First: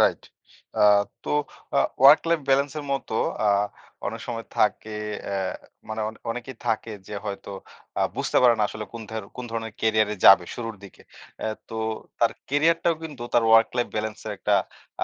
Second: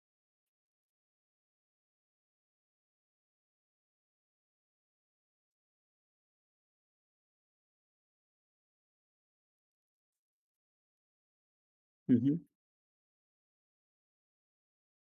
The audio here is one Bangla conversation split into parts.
রাইট। আ তো আ ওয়ার্ক লাইফ ব্যালেন্সের মত আ অনেক সময় থাকে অ্যা মানে অনেকে অনেকেই থাকে যে হয়তো আ বুঝতে পারে না আসলে কোন ধর কোন ধরনের ক্যারিয়ারে যাবে শুরুর দিকে। অ্যা তো হু, তার হুম। ক্যারিয়ারটাও কিন্তু তার ওয়ার্ক লাইফ ব্যালেন্সের একটা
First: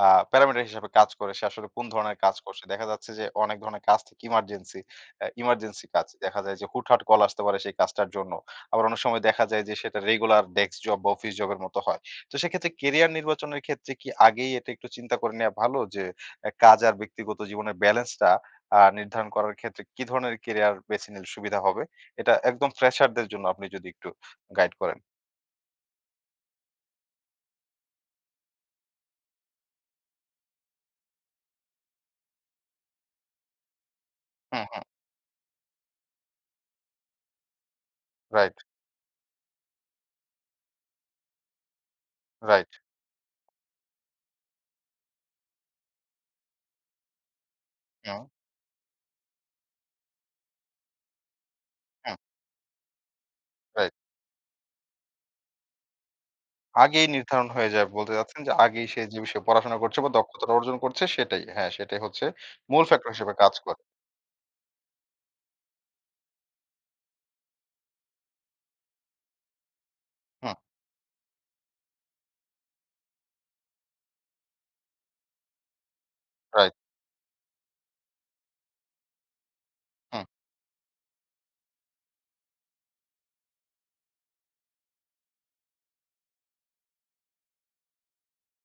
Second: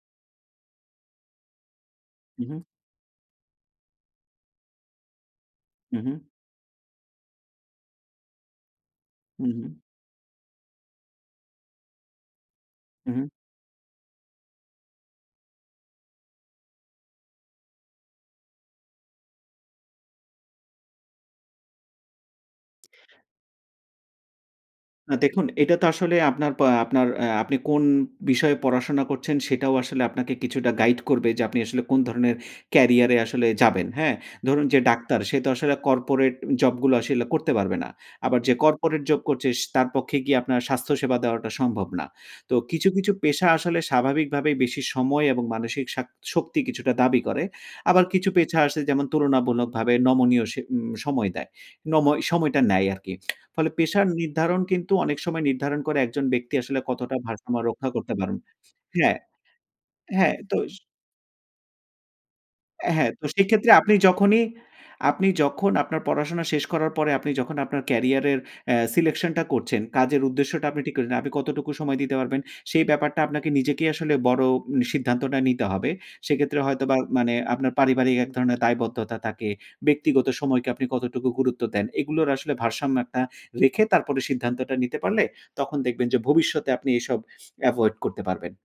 আ প্যারামিটার হিসাবে কাজ করে। সে আসলে কোন ধরনের কাজ হু, হু। করছে। দেখা যাচ্ছে যে অনেক ধরনের কাজ থাকে emergency অ্যা emergency হু, কাজ। হু। দেখা যায় যে হুটহাট কল আসতে পারে সেই কাজটার জন্য। আবার অনেক সময় দেখা হুম, যায় হুম। যে সেটা regular ডেস্ক জব বা অফিস জবের মতো হয়। তো সেক্ষেত্রে ক্যারিয়ার হুম। নির্বাচনের ক্ষেত্রে কি আগেই এটা একটু চিন্তা করে নেয়া ভালো যে এ কাজ আর ব্যক্তিগত জীবনের ব্যালেন্সটা আ নির্ধারণ করার ক্ষেত্রে কি ধরনের ক্যারিয়ার বেছে নিলে সুবিধা হবে? এটা একদম ফ্রেশারদের জন্য আপনি যদি একটু গাইড করেন। না, দেখুন এটা তো আসলে আপনার পা আপনার আ আপনি কোন বিষয়ে পড়াশোনা করছেন সেটাও আসলে আপনাকে কিছুটা গাইড করবে যে আপনি আসলে কোন ধরনের ক্যারিয়ারে আসলে যাবেন, হ্যাঁ? ধরুন হুম, যে হুম। ডাক্তার সে তো আসলে কর্পোরেট জবগুলো আসলে করতে পারবে না। আবার যে রাইট। কর্পোরেট জব করছে স তার পক্ষে গিয়ে আপনার স্বাস্থ্য সেবা দেওয়াটা সম্ভব না। তো রাইট। কিছু, কিছু পেশা আসলে স্বাভাবিকভাবেই বেশি সময় এবং মানসিক শাক শক্তি কিছুটা দাবি করে। আবার হুম। কিছু পেশা আসে যেমন তুলনামূলকভাবে নমনীয় স সময় দেয়। নম হুম। সময়টা নেয় আরকি। ফলে রাইট। পেশা নির্ধারণ কিন্তু অনেক সময় নির্ধারণ করে একজন ব্যক্তি আসলে আগেই কতটা নির্ধারণ ভারসাম্য হয়ে যায় রক্ষা করতে বলতে পারেন। চাচ্ছেন যে আগেই সে হ্যাঁ, যে বিষয়ে পড়াশোনা করছে বা হ্যাঁ দক্ষতাটা তো অর্জন স করছে সেটাই। হ্যাঁ, সেটাই হচ্ছে মূল হ্যাঁ। ফ্যাক্টর তো হিসেবে কাজ সেক্ষেত্রে করে। আপনি যখনই আপনি যখন আপনার পড়াশোনা শেষ করার পরে আপনি যখন আপনার ক্যারিয়ারের অ্যা selection টা করছেন কাজের হুম। উদ্দেশ্যটা আপনি ঠিক করলেন, আপনি কতটুকু সময় দিতে পারবেন সেই ব্যাপারটা আপনাকে নিজেকেই আসলে বড় সিদ্ধান্তটা নিতে হবে। সেক্ষেত্রে রাইট। হয়তোবা মানে আপনার পারিবারিক এক ধরণের দায়বদ্ধতা থাকে। হুম। ব্যক্তিগত সময়কে আপনি কতটুকু গুরুত্ব দেন। এগুলোর আসলে ভারসাম্য একটা রেখে তারপরে সিদ্ধান্তটা নিতে পারলে তখন দেখবেন যে ভবিষ্যতে আপনি এসব এভয়েড করতে পারবেন।